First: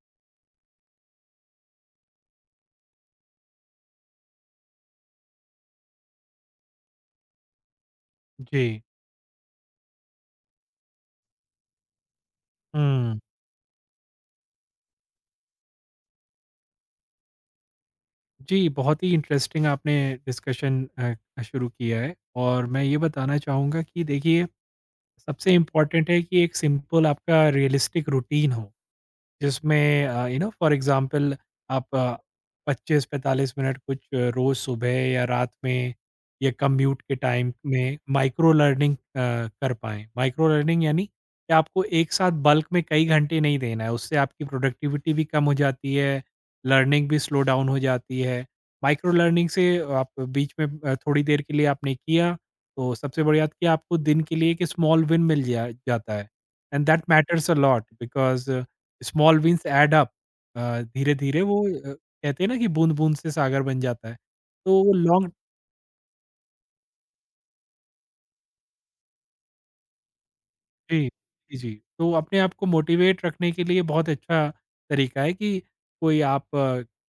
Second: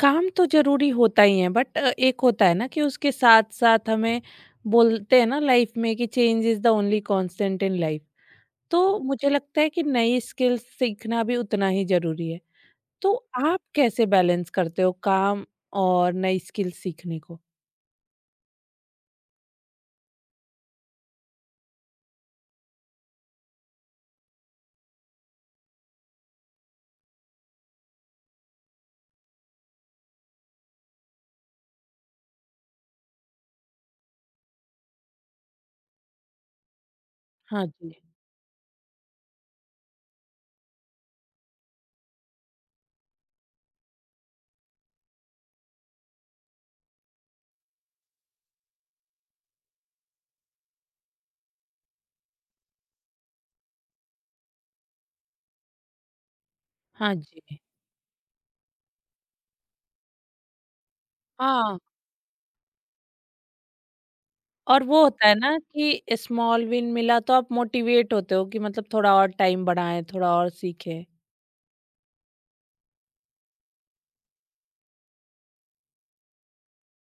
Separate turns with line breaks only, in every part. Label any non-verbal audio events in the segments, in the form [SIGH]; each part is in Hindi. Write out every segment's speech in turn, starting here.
काम तो ज़रूरी होता ही है बट एक होता है ना कि उसके साथ-साथ हमें बोलते हैं ना लाइफ में कि change is the only constant in life.
जी।
तो मुझे लगता है कि नई स्किल्स सीखना भी उतना ही ज़रूरी है। तो
हुँ।
आप कैसे बैलेंस करते हो काम और नई स्किल्स सीखने को?
जी, बहुत ही इंटरेस्टिंग आपने डिस्कशन शुरू किया है और मैं ये बताना चाहूँगा कि देखिए सबसे इम्पोर्टेंट है कि एक सिंपल आपका रियलिस्टिक रूटीन हो। जिसमें फॉर एग्जांपल आप 25-45 मिनट कुछ रोज़ सुबह या रात में या कम्यूट के टाइम
हाँ जी।
में माइक्रो लर्निंग कर पाएँ। माइक्रो लर्निंग यानी कि आपको एक साथ बल्क में कई घंटे नहीं देना है, उससे आपकी प्रोडक्टिविटी भी कम हो जाती है, लर्निंग भी स्लो डाउन हो जाती है। माइक्रो लर्निंग से आप बीच में थोड़ी देर के लिए आपने किया, तो सबसे बड़ी बात कि आपको दिन के लिए एक स्मॉल विन मिल जा जाता है। एंड दैट
हाँ
मैटर्स अ
जी।
Lot because small wins add up धीरे-धीरे वो
हाँ,
कहते हैं ना कि बूँद-बूँद से सागर बन जाता है। तो
और
वो
वो होता
लॉन्ग
है ना कि स्मॉल विन मिला तो आप मोटिवेट होते हो कि मतलब थोड़ा और टाइम बढ़ाएँ, थोड़ा और सीखें।
जी, जी, जी। तो अपने आप को मोटिवेट रखने के लिए बहुत अच्छा तरीका है कि कोई आप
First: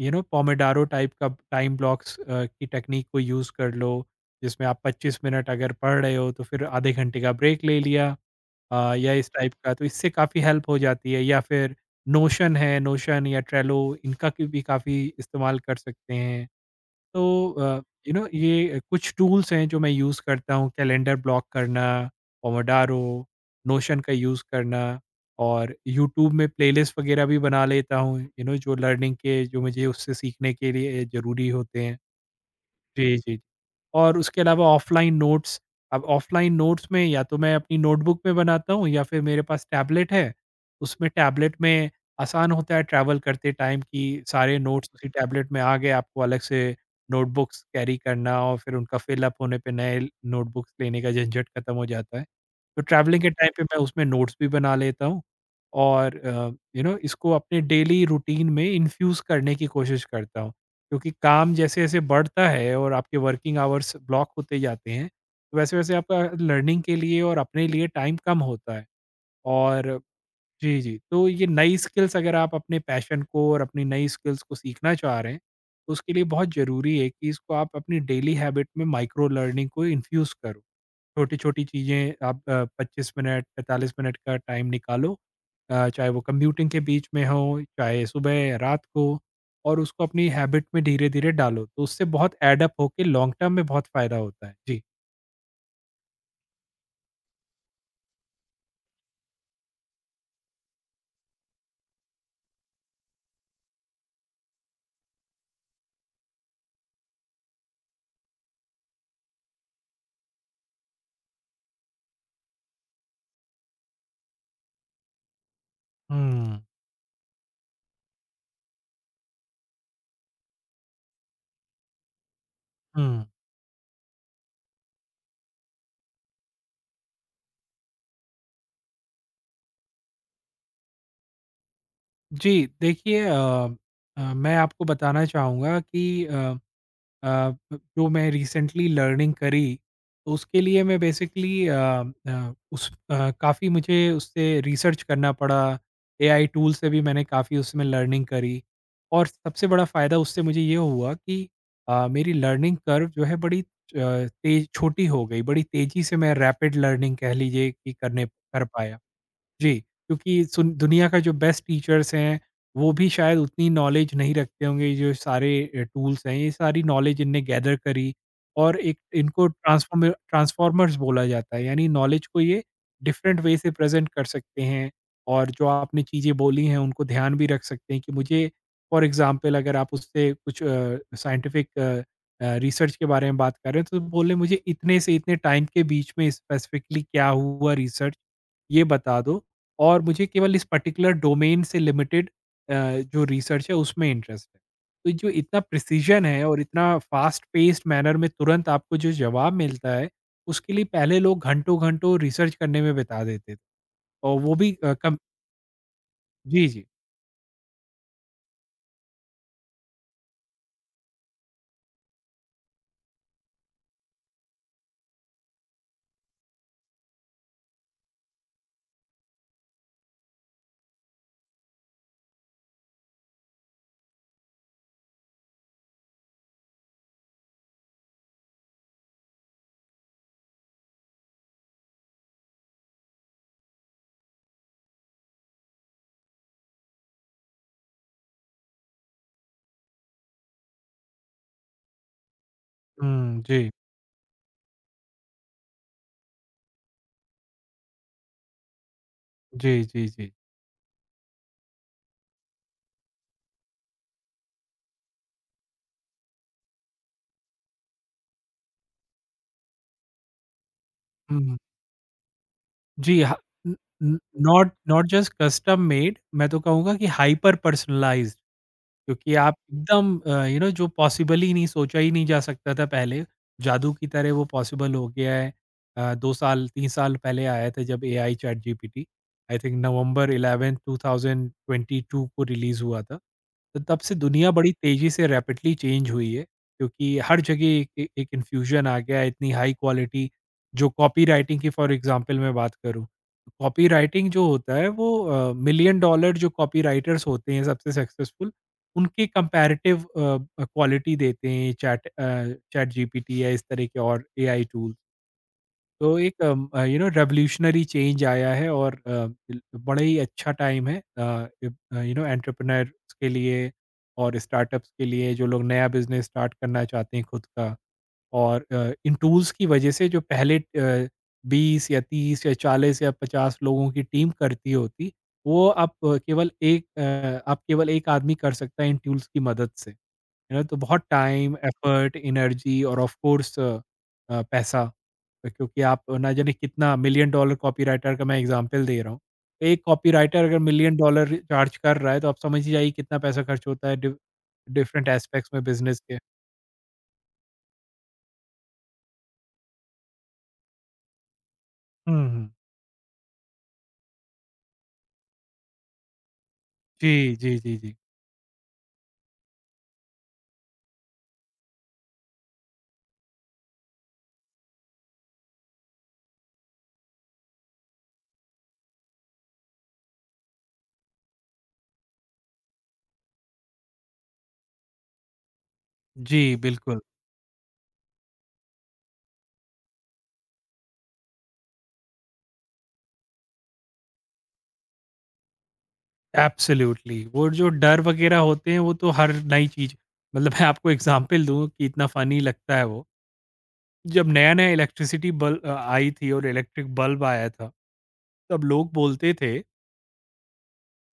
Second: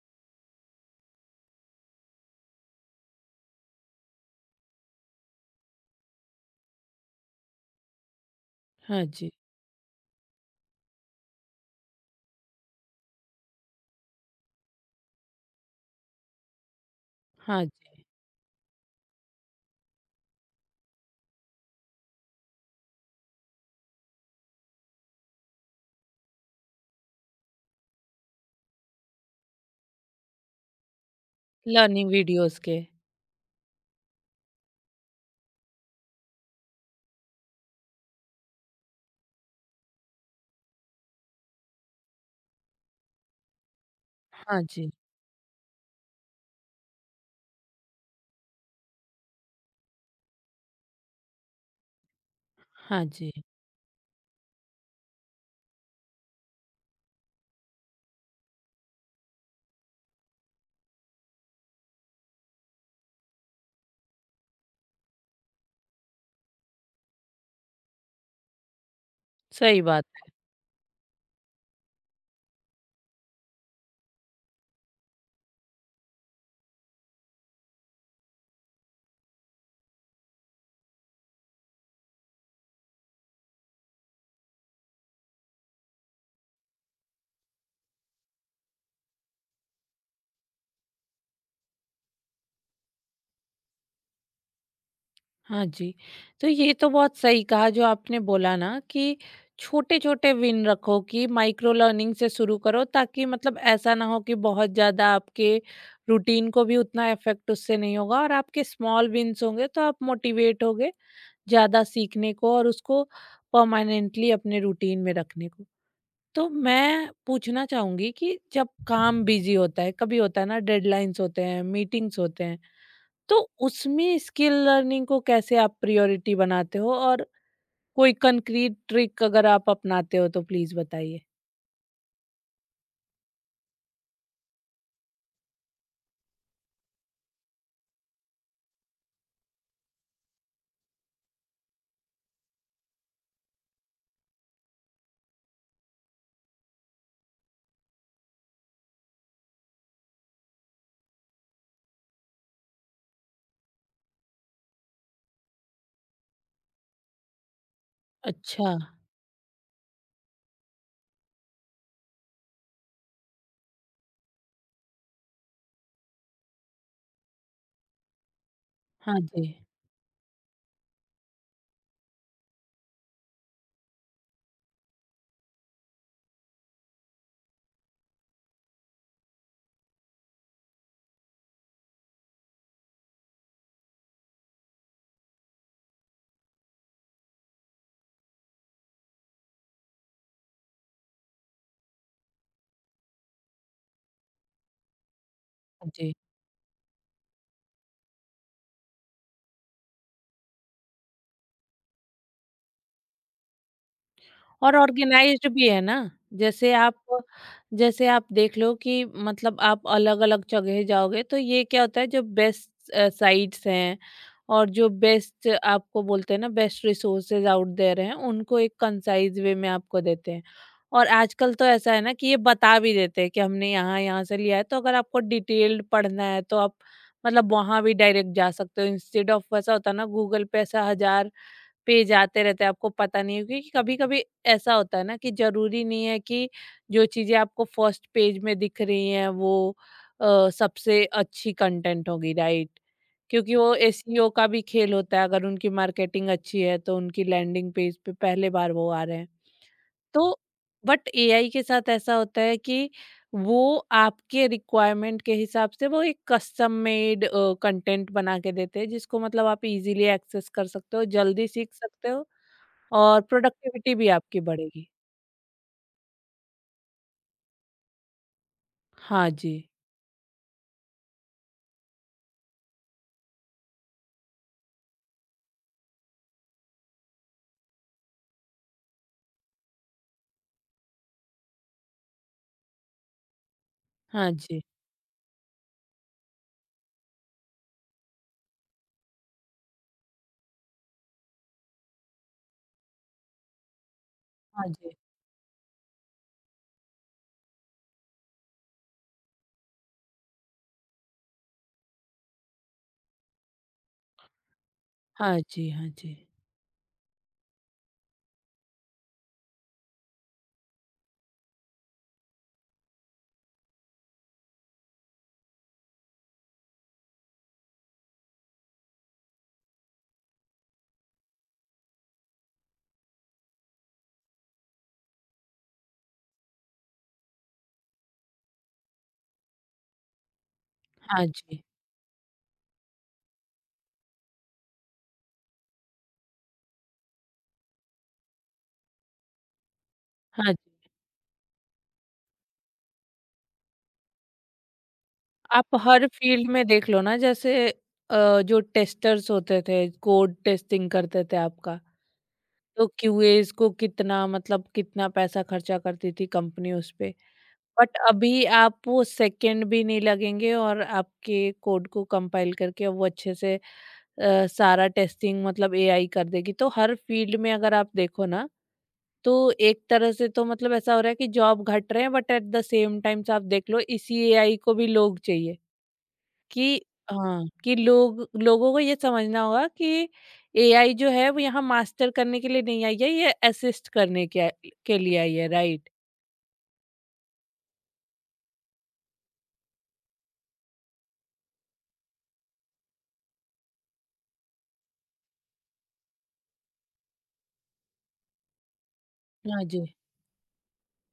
यू नो पोमोडारो टाइप का टाइम ब्लॉक्स की टेक्नीक को यूज़ कर लो, जिसमें आप 25 मिनट अगर पढ़ रहे हो तो फिर आधे घंटे का ब्रेक ले लिया
हाँ
या इस
जी।
टाइप का, तो इससे काफ़ी हेल्प हो जाती है या फिर नोशन है, नोशन या ट्रेलो इनका क भी काफ़ी इस्तेमाल कर सकते हैं।
हाँ
तो
जी।
ये कुछ टूल्स हैं जो मैं यूज़ करता हूँ कैलेंडर ब्लॉक करना, पोमोडारो, नोशन का यूज़ करना और यूट्यूब में प्लेलिस्ट वगैरह भी बना लेता हूँ जो लर्निंग के जो मुझे उससे सीखने के लिए ज़रूरी होते हैं।
लर्निंग वीडियोज़ के।
जी, जी। और उसके अलावा ऑफ़लाइन नोट्स, अब ऑफ़लाइन नोट्स में या तो मैं अपनी नोटबुक में बनाता हूँ या फिर मेरे पास टैबलेट है, उसमें टैबलेट में आसान होता है ट्रैवल करते टाइम कि सारे
हाँ
नोट्स
जी।
उसी टैबलेट में आ गए, आपको अलग से नोटबुक्स कैरी करना और फिर उनका फ़िल अप होने पे नए ल नोटबुक्स लेने का झंझट खत्म हो जाता है। तो
हाँ
ट्रैवलिंग के
जी,
टाइम पे मैं उसमें नोट्स भी बना लेता हूँ और इसको अपने डेली रूटीन में इन्फ्यूज़ करने की कोशिश करता हूँ। क्योंकि काम जैसे-जैसे बढ़ता है और आपके वर्किंग आवर्स ब्लॉक होते जाते हैं, तो वैसे-वैसे आपका लर्निंग के लिए और अपने लिए टाइम कम होता है।
सही
और
बात।
जी, जी, तो ये नई स्किल्स अगर आप अपने पैशन को और अपनी नई स्किल्स को सीखना चाह रहे हैं, तो उसके लिए बहुत ज़रूरी है कि इसको आप अपनी डेली हैबिट में माइक्रो लर्निंग को इन्फ्यूज़ करो। छोटी-छोटी चीज़ें आप 25 मिनट, 45 मिनट का टाइम निकालो। चाहे वो कम्यूटिंग के बीच में हो, चाहे सुबह, या रात को और उसको अपनी हैबिट में धीरे-धीरे डालो। तो उससे बहुत ऐड अप होके लॉन्ग टर्म में बहुत फ़ायदा होता है। जी।
हाँ जी, तो ये तो बहुत सही कहा जो आपने बोला ना कि छोटे-छोटे विन रखो, कि माइक्रो लर्निंग से शुरू करो, ताकि मतलब ऐसा ना हो कि बहुत ज़्यादा आपके रूटीन को भी उतना इफ़ेक्ट उससे नहीं होगा, और आपके स्मॉल विन्स होंगे तो आप मोटिवेट होगे ज़्यादा सीखने को और उसको परमानेंटली अपने रूटीन में रखने को। तो
हुँ,
मैं पूछना चाहूँगी कि जब काम बिज़ी होता है, कभी होता है ना, डेडलाइन्स होते हैं, मीटिंग्स होते हैं,
हुँ।
तो उसमें स्किल लर्निंग को कैसे आप प्रायोरिटी बनाते हो, और कोई कंक्रीट ट्रिक अगर आप अपनाते हो तो प्लीज बताइए?
जी, देखिए मैं आपको बताना चाहूँगा कि अ अ, ब जो मैं रिसेंटली लर्निंग करी, तो उसके लिए मैं बेसिकली काफ़ी मुझे उससे रिसर्च करना पड़ा। एआई टूल से भी मैंने काफ़ी उसमें लर्निंग करी और सबसे बड़ा फ़ायदा उससे मुझे ये हुआ कि मेरी लर्निंग कर्व जो है बड़ी तेज़ छोटी हो गई, बड़ी तेज़ी से मैं रैपिड लर्निंग कह लीजिए कि करने कर
अच्छा।
पाया। जी, क्योंकि सुन दुनिया का जो बेस्ट टीचर्स हैं, वो भी शायद उतनी नॉलेज नहीं रखते होंगे, ये जो सारे टूल्स हैं, ये सारी नॉलेज इनने गैदर करी और एक
हाँ जी।
इनको ट्रांसफ़ॉर्मर्स बोला जाता है, यानी नॉलेज को ये डिफरेंट वे से प्रेज़ेंट कर सकते हैं और जो आपने चीज़ें बोली हैं, उनको ध्यान भी रख सकते हैं कि मुझे फ़ॉर एग्ज़ाम्पल अगर आप उससे कुछ साइंटिफ़िक रिसर्च के बारे में बात कर रहे हैं, तो बोले मुझे इतने से इतने टाइम के बीच में स्पेसिफ़िकली क्या हुआ रिसर्च, ये बता दो और मुझे केवल इस पर्टिकुलर डोमेन से लिमिटेड अ, जो रिसर्च है उसमें इंटरेस्ट है। तो जो इतना
हाँ जी।
प्रिसिजन है और इतना फास्ट पेस्ड मैनर में तुरंत आपको जो जवाब मिलता है, उसके लिए पहले लोग घंटों-घंटों रिसर्च करने में बिता देते थे और वो भी
और
कम।
ऑर्गेनाइज्ड भी है ना,
जी,
जैसे
जी।
आप जैसे आप देख लो कि मतलब आप अलग-अलग जगह जाओगे, तो ये क्या होता है, जो बेस्ट साइट्स हैं और जो बेस्ट आपको बोलते हैं ना, बेस्ट रिसोर्सेज आउट देयर हैं, उनको एक कंसाइज़ वे में आपको देते हैं। और आजकल तो ऐसा है ना कि ये बता भी देते हैं कि हमने यहाँ-यहाँ से लिया है, तो अगर आपको डिटेल्ड पढ़ना है तो आप मतलब वहाँ भी डायरेक्ट जा सकते हो। इंस्टेड ऑफ, ऐसा होता है ना, गूगल पे ऐसा हज़ार पे जाते रहते हैं, आपको पता नहीं है, क्योंकि कभी-कभी ऐसा होता है ना कि ज़रूरी नहीं है कि जो चीज़ें आपको फर्स्ट पेज में दिख रही हैं, वो सबसे अच्छी कंटेंट होगी, राइट?
हुँ,
क्योंकि
जी।
वो एसईओ का भी खेल होता है, अगर उनकी मार्केटिंग अच्छी है तो उनकी लैंडिंग पेज पे पहले बार वो आ रहे हैं।
जी, जी, जी।
तो बट एआई के साथ ऐसा होता है कि वो आपके रिक्वायरमेंट के हिसाब से वो एक कस्टम मेड कंटेंट बना के देते हैं, जिसको मतलब आप इज़ीली एक्सेस कर सकते हो, जल्दी
हुँ,
सीख सकते हो,
जी
और
हाँ। न
प्रोडक्टिविटी भी
न
आपकी
नॉट
बढ़ेगी।
नॉट जस्ट कस्टम मेड मैं तो कहूँगा कि हाइपर पर्सनलाइज़्ड।
हाँ
क्योंकि आप
जी,
एकदम जो पॉसिबल ही नहीं सोचा ही नहीं जा सकता था पहले, जादू की तरह वो पॉसिबल हो गया है। 2 साल 3 साल पहले आया था जब AI ChatGPT I think November 11 2022 को रिलीज़ हुआ था। तो तब से
हाँ
दुनिया
जी,
बड़ी तेज़ी से रैपिडली चेंज हुई है, क्योंकि हर जगह एक इन्फ्यूज़न आ गया है, इतनी हाई क्वालिटी जो कॉपीराइटिंग की फॉर एग्ज़ाम्पल मैं बात करूँ, कॉपीराइटिंग जो
हाँ
होता है
जी,
वो मिलियन डॉलर जो कॉपीराइटर्स होते हैं सबसे सक्सेसफुल उनके कंपैरेटिव क्वालिटी देते हैं चैट जीपीटी या इस तरह के और एआई टूल।
हाँ जी, हाँ जी,
तो एक um, uh, you know revolutionary change आया है और अ, बिल बड़ा ही अच्छा टाइम है अ, इब अ, यू नो एंटरप्रेन्योर्स के लिए और स्टार्टअप्स के लिए जो लोग नया बिज़नेस स्टार्ट करना चाहते हैं खुद का। और इन टूल्स की वजह से जो पहले 20 या 30 या 40 या 50 लोगों की टीम करती होती, वो आप केवल एक आदमी कर सकता है इन टूल्स की मदद से। है ना? तो बहुत
हाँ
टाइम,
जी,
एफर्ट, एनर्जी और ऑफ कोर्स पैसा क्योंकि आप ना जाने कितना मिलियन डॉलर कॉपीराइटर का मैं एग्ज़ाम्पल दे रहा हूँ। एक कॉपीराइटर
हाँ
अगर
जी।
मिलियन डॉलर चार्ज कर रहा है, तो आप समझ ही जाइए कितना पैसा खर्च होता है डिफरेंट एस्पेक्ट्स में
आप
बिज़नेस
हर
के।
फील्ड में देख लो ना, जैसे जो टेस्टर्स होते थे, कोड टेस्टिंग करते थे आपका,
हुँ, हुँ।
तो क्यूएज़ को कितना, मतलब कितना पैसा खर्चा करती थी कंपनी उस
जी,
पे।
जी, जी, जी।
बट अभी आप वो सेकंड भी नहीं लगेंगे, और आपके कोड को कंपाइल करके वो अच्छे से सारा टेस्टिंग मतलब एआई कर देगी। तो हर फील्ड में अगर आप देखो ना, तो एक तरह से तो मतलब ऐसा हो रहा है कि जॉब घट रहे हैं, but at the same times आप देख लो इसी एआई को भी लोग चाहिए
जी,
कि,
बिल्कुल,
हाँ, कि लोग, लोगों को ये समझना होगा कि एआई जो है वो यहाँ मास्टर करने के लिए नहीं आई है, ये असिस्ट करने के लिए आई है, राइट?
एब्सोल्युटली वो जो डर वग़ैरह होते हैं, वो तो हर नई चीज़ मतलब मैं आपको एग्ज़ाम्पल दूँ कि इतना फ़नी लगता है वो। जब नया-नया इलेक्ट्रिसिटी आई थी और इलेक्ट्रिक बल्ब आया था, तब लोग बोलते थे
हाँ जी।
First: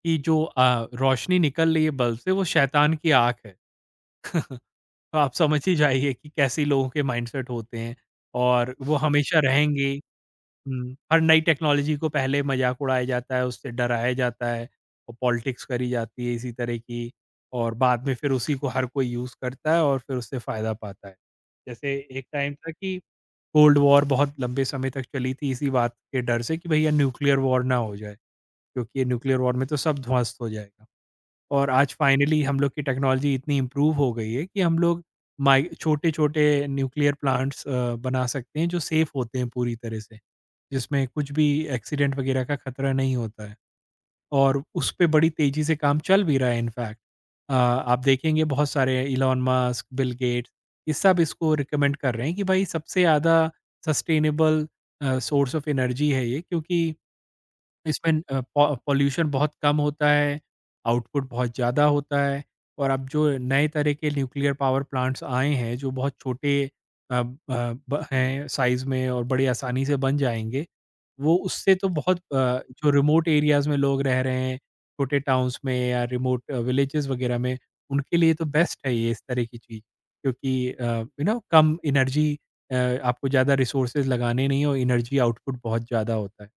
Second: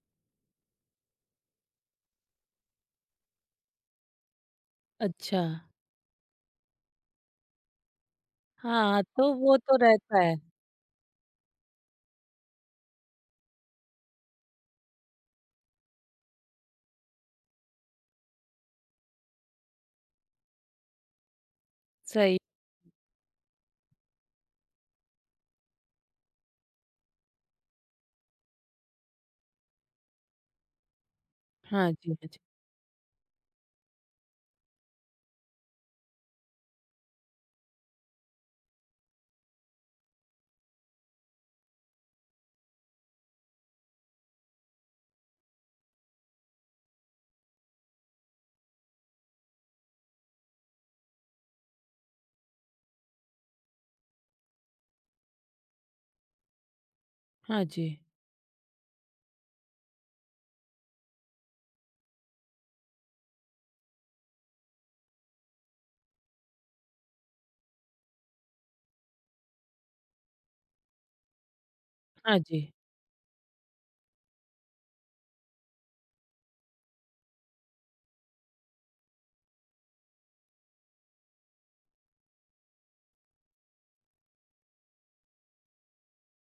कि जो रोशनी निकल रही है बल्ब से वो शैतान की आँख है। [LAUGHS] तो आप
अच्छा।
समझ ही जाइए कि कैसे लोगों के माइंडसेट होते हैं और वो
हाँ, तो
हमेशा
वो तो
रहेंगे।
रहता है।
हुँ, हर नई टेक्नोलॉजी को पहले मज़ाक उड़ाया जाता है, उससे डराया जाता है और पॉलिटिक्स करी जाती है इसी तरह की और बाद में फिर उसी को हर कोई यूज़ करता है और फिर उससे फ़ायदा पाता है। जैसे एक
सही।
टाइम था कि कोल्ड वॉर बहुत लंबे समय तक चली थी इसी बात के डर से कि भैया न्यूक्लियर वॉर ना हो जाए, क्योंकि ये न्यूक्लियर वॉर में तो सब ध्वस्त हो जाएगा। और
हाँ
आज
जी,
फाइनली हम लोग की टेक्नोलॉजी इतनी इम्प्रूव हो गई है कि हम लोग माइ छोटे-छोटे न्यूक्लियर प्लांट्स बना सकते हैं जो सेफ होते हैं पूरी तरह से, जिसमें कुछ भी एक्सीडेंट वगैरह का खतरा नहीं होता है और उस पे बड़ी तेज़ी से काम चल भी रहा है इनफैक्ट। आप देखेंगे बहुत सारे इलॉन मस्क, बिल गेट्स ये सब इसको रिकमेंड कर रहे हैं कि भाई सबसे ज़्यादा सस्टेनेबल सोर्स ऑफ एनर्जी है ये क्योंकि
हाँ जी,
इसमें अ, पॉ पॉल्यूशन बहुत कम होता है, आउटपुट बहुत ज़्यादा होता है और अब जो नए तरह के न्यूक्लियर पावर प्लांट्स आए हैं, जो बहुत छोटे अ अ, ब हैं साइज़ में और बड़ी आसानी से बन जाएँगे, वो उससे तो बहुत
हाँ जी,
जो रिमोट एरियाज़ में लोग रह रहे हैं, छोटे टाउन्स में या रिमोट विलेजेज़ वगैरह में, उनके लिए तो बेस्ट है ये इस तरह की चीज़। क्योंकि कम एनर्जी आपको ज़्यादा रिसोर्सेज़ लगाने नहीं और एनर्जी आउटपुट बहुत ज़्यादा होता है।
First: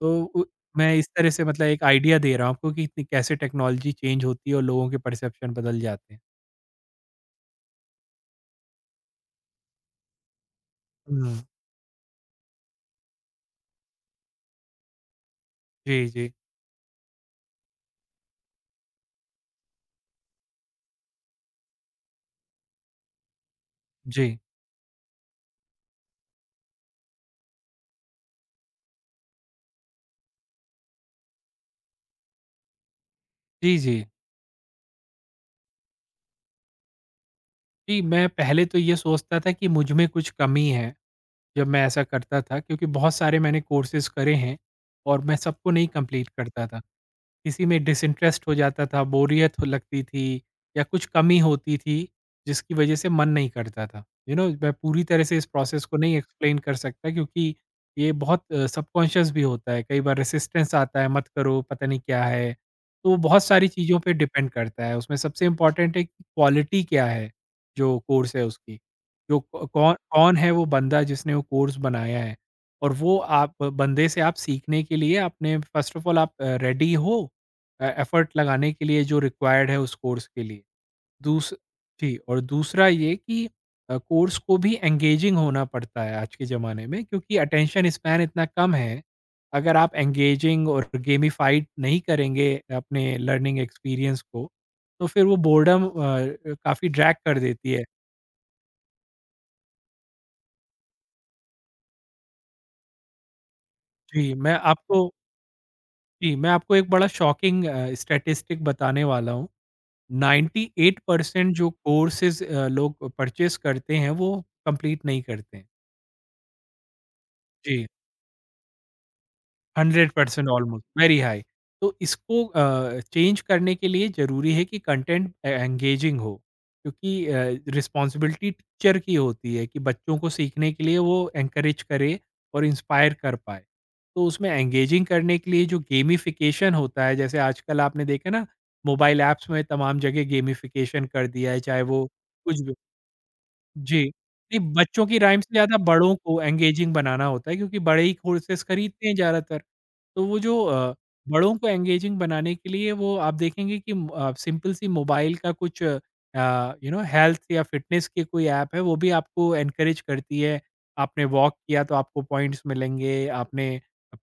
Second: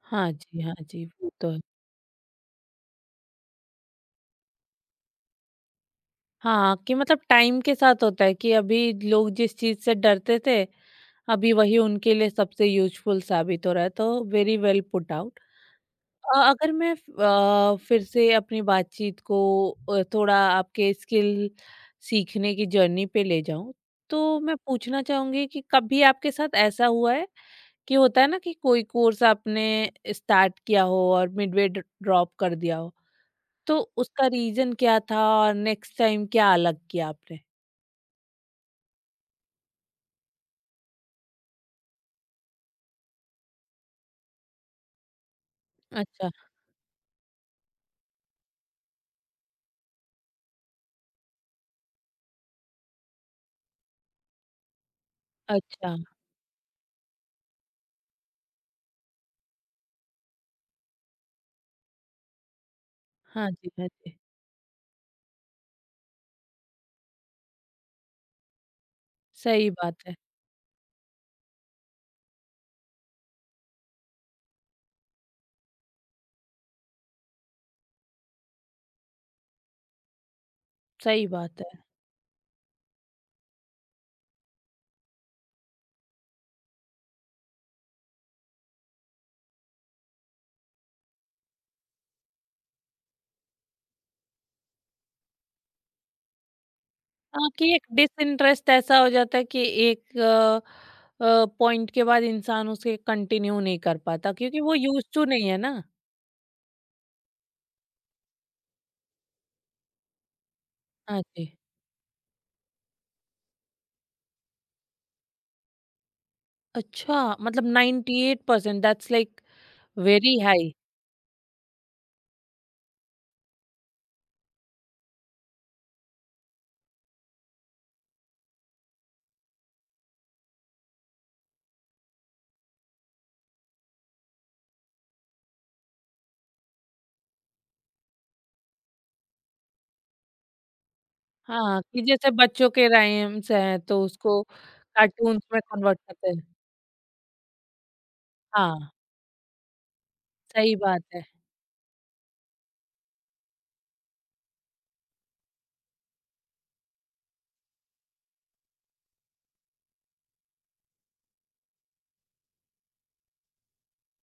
तो
हाँ
उ
जी, हाँ जी, हाँ
मैं
जी,
इस तरह
वो
से
तो है।
मतलब एक आइडिया दे रहा हूँ आपको कि इतनी कैसे टेक्नोलॉजी चेंज होती है और लोगों के परसेप्शन बदल जाते हैं।
हाँ, कि मतलब टाइम के साथ होता है कि अभी लोग जिस चीज से डरते थे,
हुँ।
अभी वही उनके लिए सबसे यूज़फुल साबित हो रहा है, तो वेरी वेल पुट आउट।
जी, जी।
अगर मैं फिर से अपनी बातचीत को थोड़ा आपके स्किल सीखने की जर्नी पे ले जाऊँ,
जी।
तो मैं पूछना चाहूँगी कि कभी आपके साथ ऐसा हुआ है कि, होता है ना कि कोई कोर्स आपने स्टार्ट किया हो और मिडवे ड ड्रॉप कर दिया हो,
जी,
तो
जी।
उसका रीज़न क्या था और नेक्स्ट टाइम क्या अलग किया आपने?
जी, मैं पहले तो ये सोचता था कि मुझ में कुछ कमी है, जब मैं ऐसा करता था क्योंकि बहुत सारे मैंने कोर्सेज़ करे हैं और मैं सबको नहीं कंप्लीट
अच्छा,
करता था। किसी में डिसइंटरेस्ट हो जाता था, बोरियत हो लगती थी या कुछ कमी होती थी जिसकी वजह से मन नहीं करता था। यू you नो know, मैं पूरी तरह से इस प्रोसेस
अच्छा।
को नहीं एक्सप्लेन कर सकता क्योंकि ये बहुत सबकॉन्शियस भी होता है। कई बार रेसिस्टेंस आता है मत करो, पता नहीं क्या है। तो वो बहुत
हाँ
सारी
जी, हाँ
चीज़ों पे
जी।
डिपेंड करता है। उसमें सबसे इम्पोर्टेंट है कि क्वालिटी क्या है जो कोर्स है उसकी। जो क
सही
कौन
बात है,
कौन है वो बंदा जिसने वो कोर्स बनाया है और वो आप बंदे से आप सीखने के लिए आपने फ़र्स्ट ऑफ ऑल आप रेडी हो? एफर्ट लगाने के लिए जो रिक्वायर्ड है उस कोर्स के लिए।
सही
दूस
बात है।
जी और दूसरा ये कि कोर्स को भी एंगेजिंग होना पड़ता है आज के ज़माने में क्योंकि अटेंशन स्पैन इतना कम है। अगर आप एंगेजिंग और गेमिफाइड नहीं करेंगे अपने लर्निंग एक्सपीरियंस को, तो फिर वो बोर्डम काफ़ी ड्रैग कर
हाँ,
देती
कि
है।
एक डिसइंटरेस्ट ऐसा हो जाता है कि एक पॉइंट के बाद इंसान उसे कंटिन्यू नहीं कर पाता,
जी, मैं
क्योंकि वो यूज
आपको
टू नहीं है ना।
जी, मैं आपको एक बड़ा शॉकिंग स्टैटिस्टिक बताने वाला हूँ।
हाँ जी।
98% जो कोर्सेज़ लोग परचेज़ करते हैं वो कंप्लीट नहीं करते हैं।
अच्छा। मतलब
जी,
98% eight percent, that's like very
100%
high.
Almost very high. तो इसको चेंज करने के लिए ज़रूरी है कि कंटेंट ए एंगेजिंग हो क्योंकि रिस्पॉन्सिबिलिटी टीचर की होती है कि बच्चों को सीखने के लिए वो एनकरेज करे और इंस्पायर कर पाए। तो उसमें एंगेजिंग करने के लिए जो गेमिफिकेशन होता है जैसे आजकल आपने देखा ना मोबाइल ऐप्स में तमाम जगह गेमिफिकेशन कर दिया है,
हाँ,
चाहे
कि
वो
जैसे
कुछ
बच्चों के राइम्स हैं तो
जी।
उसको
नहीं, बच्चों की राइम
कार्टून्स
से
में
ज़्यादा
कन्वर्ट
बड़ों
करते
को
हैं।
एंगेजिंग बनाना होता है क्योंकि बड़े ही कोर्सेस
हाँ,
खरीदते हैं ज़्यादातर। तो वो जो
सही बात है।
बड़ों को एंगेजिंग बनाने के लिए वो आप देखेंगे कि सिंपल सी मोबाइल का कुछ हेल्थ या फिटनेस के कोई ऐप है, वो भी आपको एनकरेज करती है। आपने वॉक किया तो आपको पॉइंट्स मिलेंगे, आपने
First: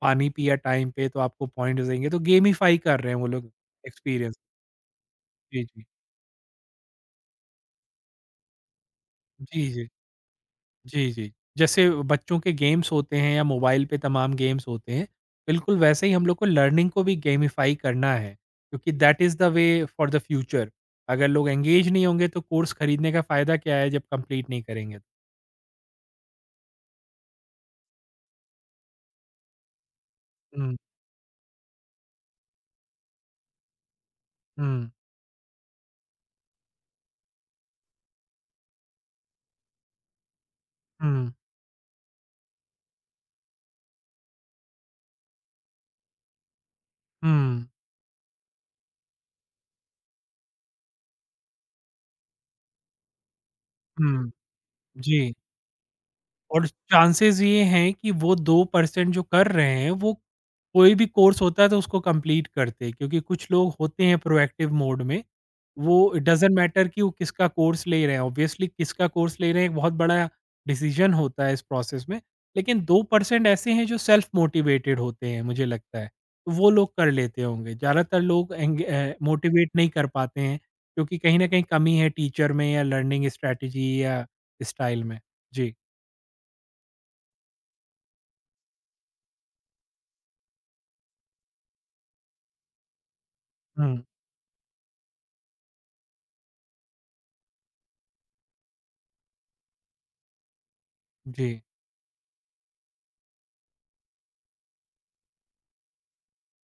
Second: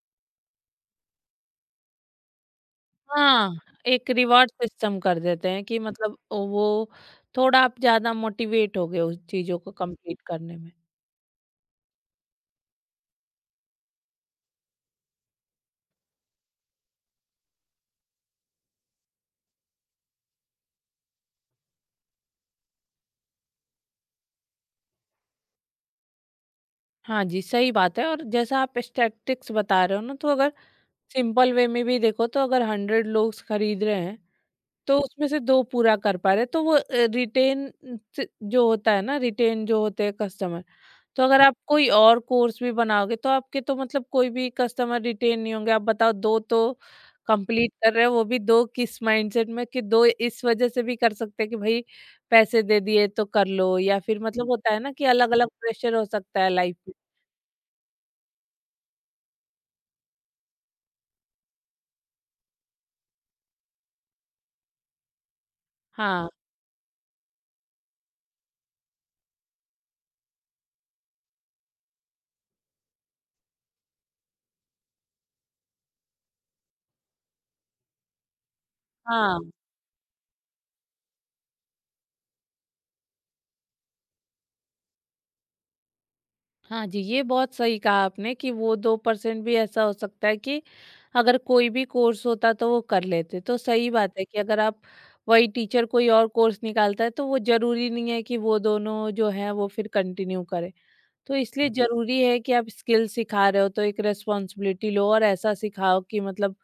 पानी पिया टाइम पे तो आपको पॉइंट्स देंगे, तो गेमिफाई कर रहे हैं वो लोग
हाँ, एक
एक्सपीरियंस।
रिवॉर्ड सिस्टम कर देते
जी,
हैं कि
जी।
मतलब वो थोड़ा आप ज्यादा मोटिवेट हो गए उस चीजों
जी,
को
जी।
कंप्लीट करने में।
जी, जी। जैसे बच्चों के गेम्स होते हैं या मोबाइल पे तमाम गेम्स होते हैं, बिल्कुल वैसे ही हम लोग को लर्निंग को भी गेमिफ़ाई करना है, क्योंकि that is the way for the future. अगर लोग एंगेज नहीं होंगे तो कोर्स खरीदने का फ़ायदा क्या है जब कंप्लीट नहीं करेंगे?
हाँ जी, सही बात है। और जैसा आप स्टैटिस्टिक्स बता रहे हो ना, तो अगर
हुँ,
सिंपल वे में भी देखो, तो अगर 100 लोग खरीद रहे हैं,
हुँ,
तो उसमें से 2 पूरा कर पा रहे हैं, तो वो रिटेन, च जो होता है ना, रिटेन जो होते हैं कस्टमर, तो
हुँ,
अगर आप कोई और कोर्स भी बनाओगे, तो आपके तो मतलब कोई भी कस्टमर रिटेन नहीं होंगे। आप बताओ, 2 तो
हुँ,
कंप्लीट कर रहे हो, वो भी 2 किस माइंडसेट में, कि 2 इस वजह से भी कर सकते हैं कि भई पैसे दे दिए तो कर लो, या फिर
हुँ,
मतलब होता है ना कि
जी।
अलग-अलग प्रेशर हो सकता है
और
लाइफ में।
चांसेस ये हैं कि वो 2% जो कर रहे हैं वो कोई भी कोर्स होता है तो उसको कंप्लीट करते हैं क्योंकि कुछ लोग होते हैं प्रोएक्टिव मोड में। वो इट
हाँ,
डज़न्ट मैटर कि वो किसका कोर्स ले रहे हैं, ऑब्वियसली किसका कोर्स ले रहे हैं एक बहुत बड़ा डिसीज़न होता है इस प्रोसेस में। लेकिन 2% ऐसे हैं जो सेल्फ मोटिवेटेड होते हैं मुझे लगता है, तो वो लोग कर लेते होंगे। ज़्यादातर लोग
हाँ,
मोटिवेट नहीं कर पाते हैं क्योंकि कहीं न कहीं कमी है टीचर में या लर्निंग स्ट्रैटेजी या स्टाइल में। जी।
हाँ जी, ये बहुत सही कहा आपने कि वो 2% भी ऐसा हो सकता है कि अगर कोई भी कोर्स होता तो वो कर लेते। तो सही
हुँ।
बात है कि अगर आप, वही टीचर कोई और कोर्स निकालता है, तो वो ज़रूरी नहीं है कि वो दोनों जो हैं वो फिर कंटिन्यू करें। तो
जी।
इसलिए ज़रूरी है कि आप स्किल सिखा रहे हो तो एक रिस्पॉन्सिबिलिटी लो और ऐसा सिखाओ कि मतलब,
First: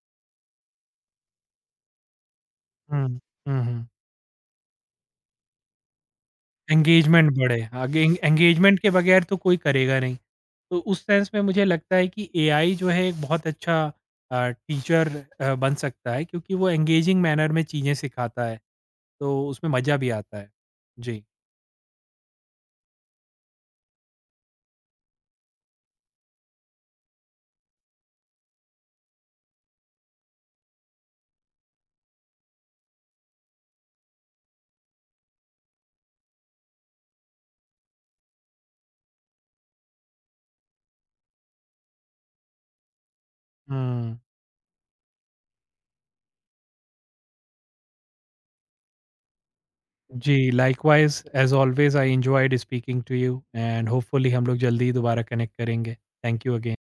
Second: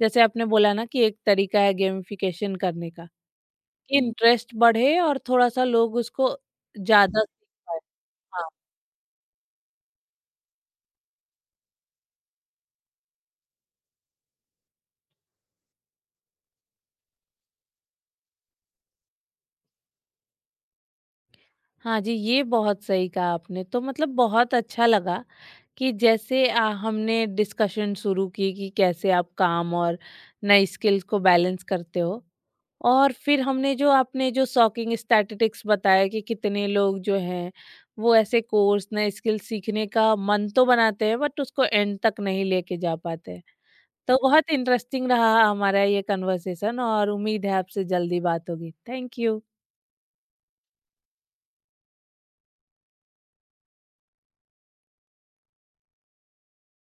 जैसे आपने बोला ना, कि एक तरीका है गेमिफिकेशन करने
हुँ,
का,
हुँ, हुँ।
कि इंटरेस्ट बढ़े और थोड़ा-सा लोग उसको ज़्यादा
एंगेजमेंट
सीख
बढ़े,
पाएँ।
आगे
हाँ।
एंगेजमेंट के बगैर तो कोई करेगा नहीं। तो उस सेंस में मुझे लगता है कि एआई जो है एक बहुत अच्छा टीचर बन सकता है क्योंकि वो एंगेजिंग मैनर में चीज़ें सिखाता है, तो उसमें मज़ा भी आता है। जी।
हाँ जी, ये बहुत सही कहा आपने। तो मतलब बहुत अच्छा लगा कि, जैसे हमने डिस्कशन शुरू की कि कैसे आप काम और नई स्किल्स को बैलेंस करते हो। और फिर हमने जो, आपने जो शॉकिंग स्टैटिस्टिक्स बताया कि कितने लोग जो हैं, वो ऐसे कोर्स, नए स्किल सीखने का मन तो बनाते हैं बट उसको एंड तक नहीं लेके जा पाते हैं।
हुँ।
तो बहुत इंटरेस्टिंग रहा हमारा ये कन्वर्सेशन और उम्मीद है आपसे जल्दी बात होगी। Thank you.
जी, likewise as always I enjoyed speaking to you and hopefully हम लोग जल्दी ही दोबारा कनेक्ट करेंगे। Thank you again.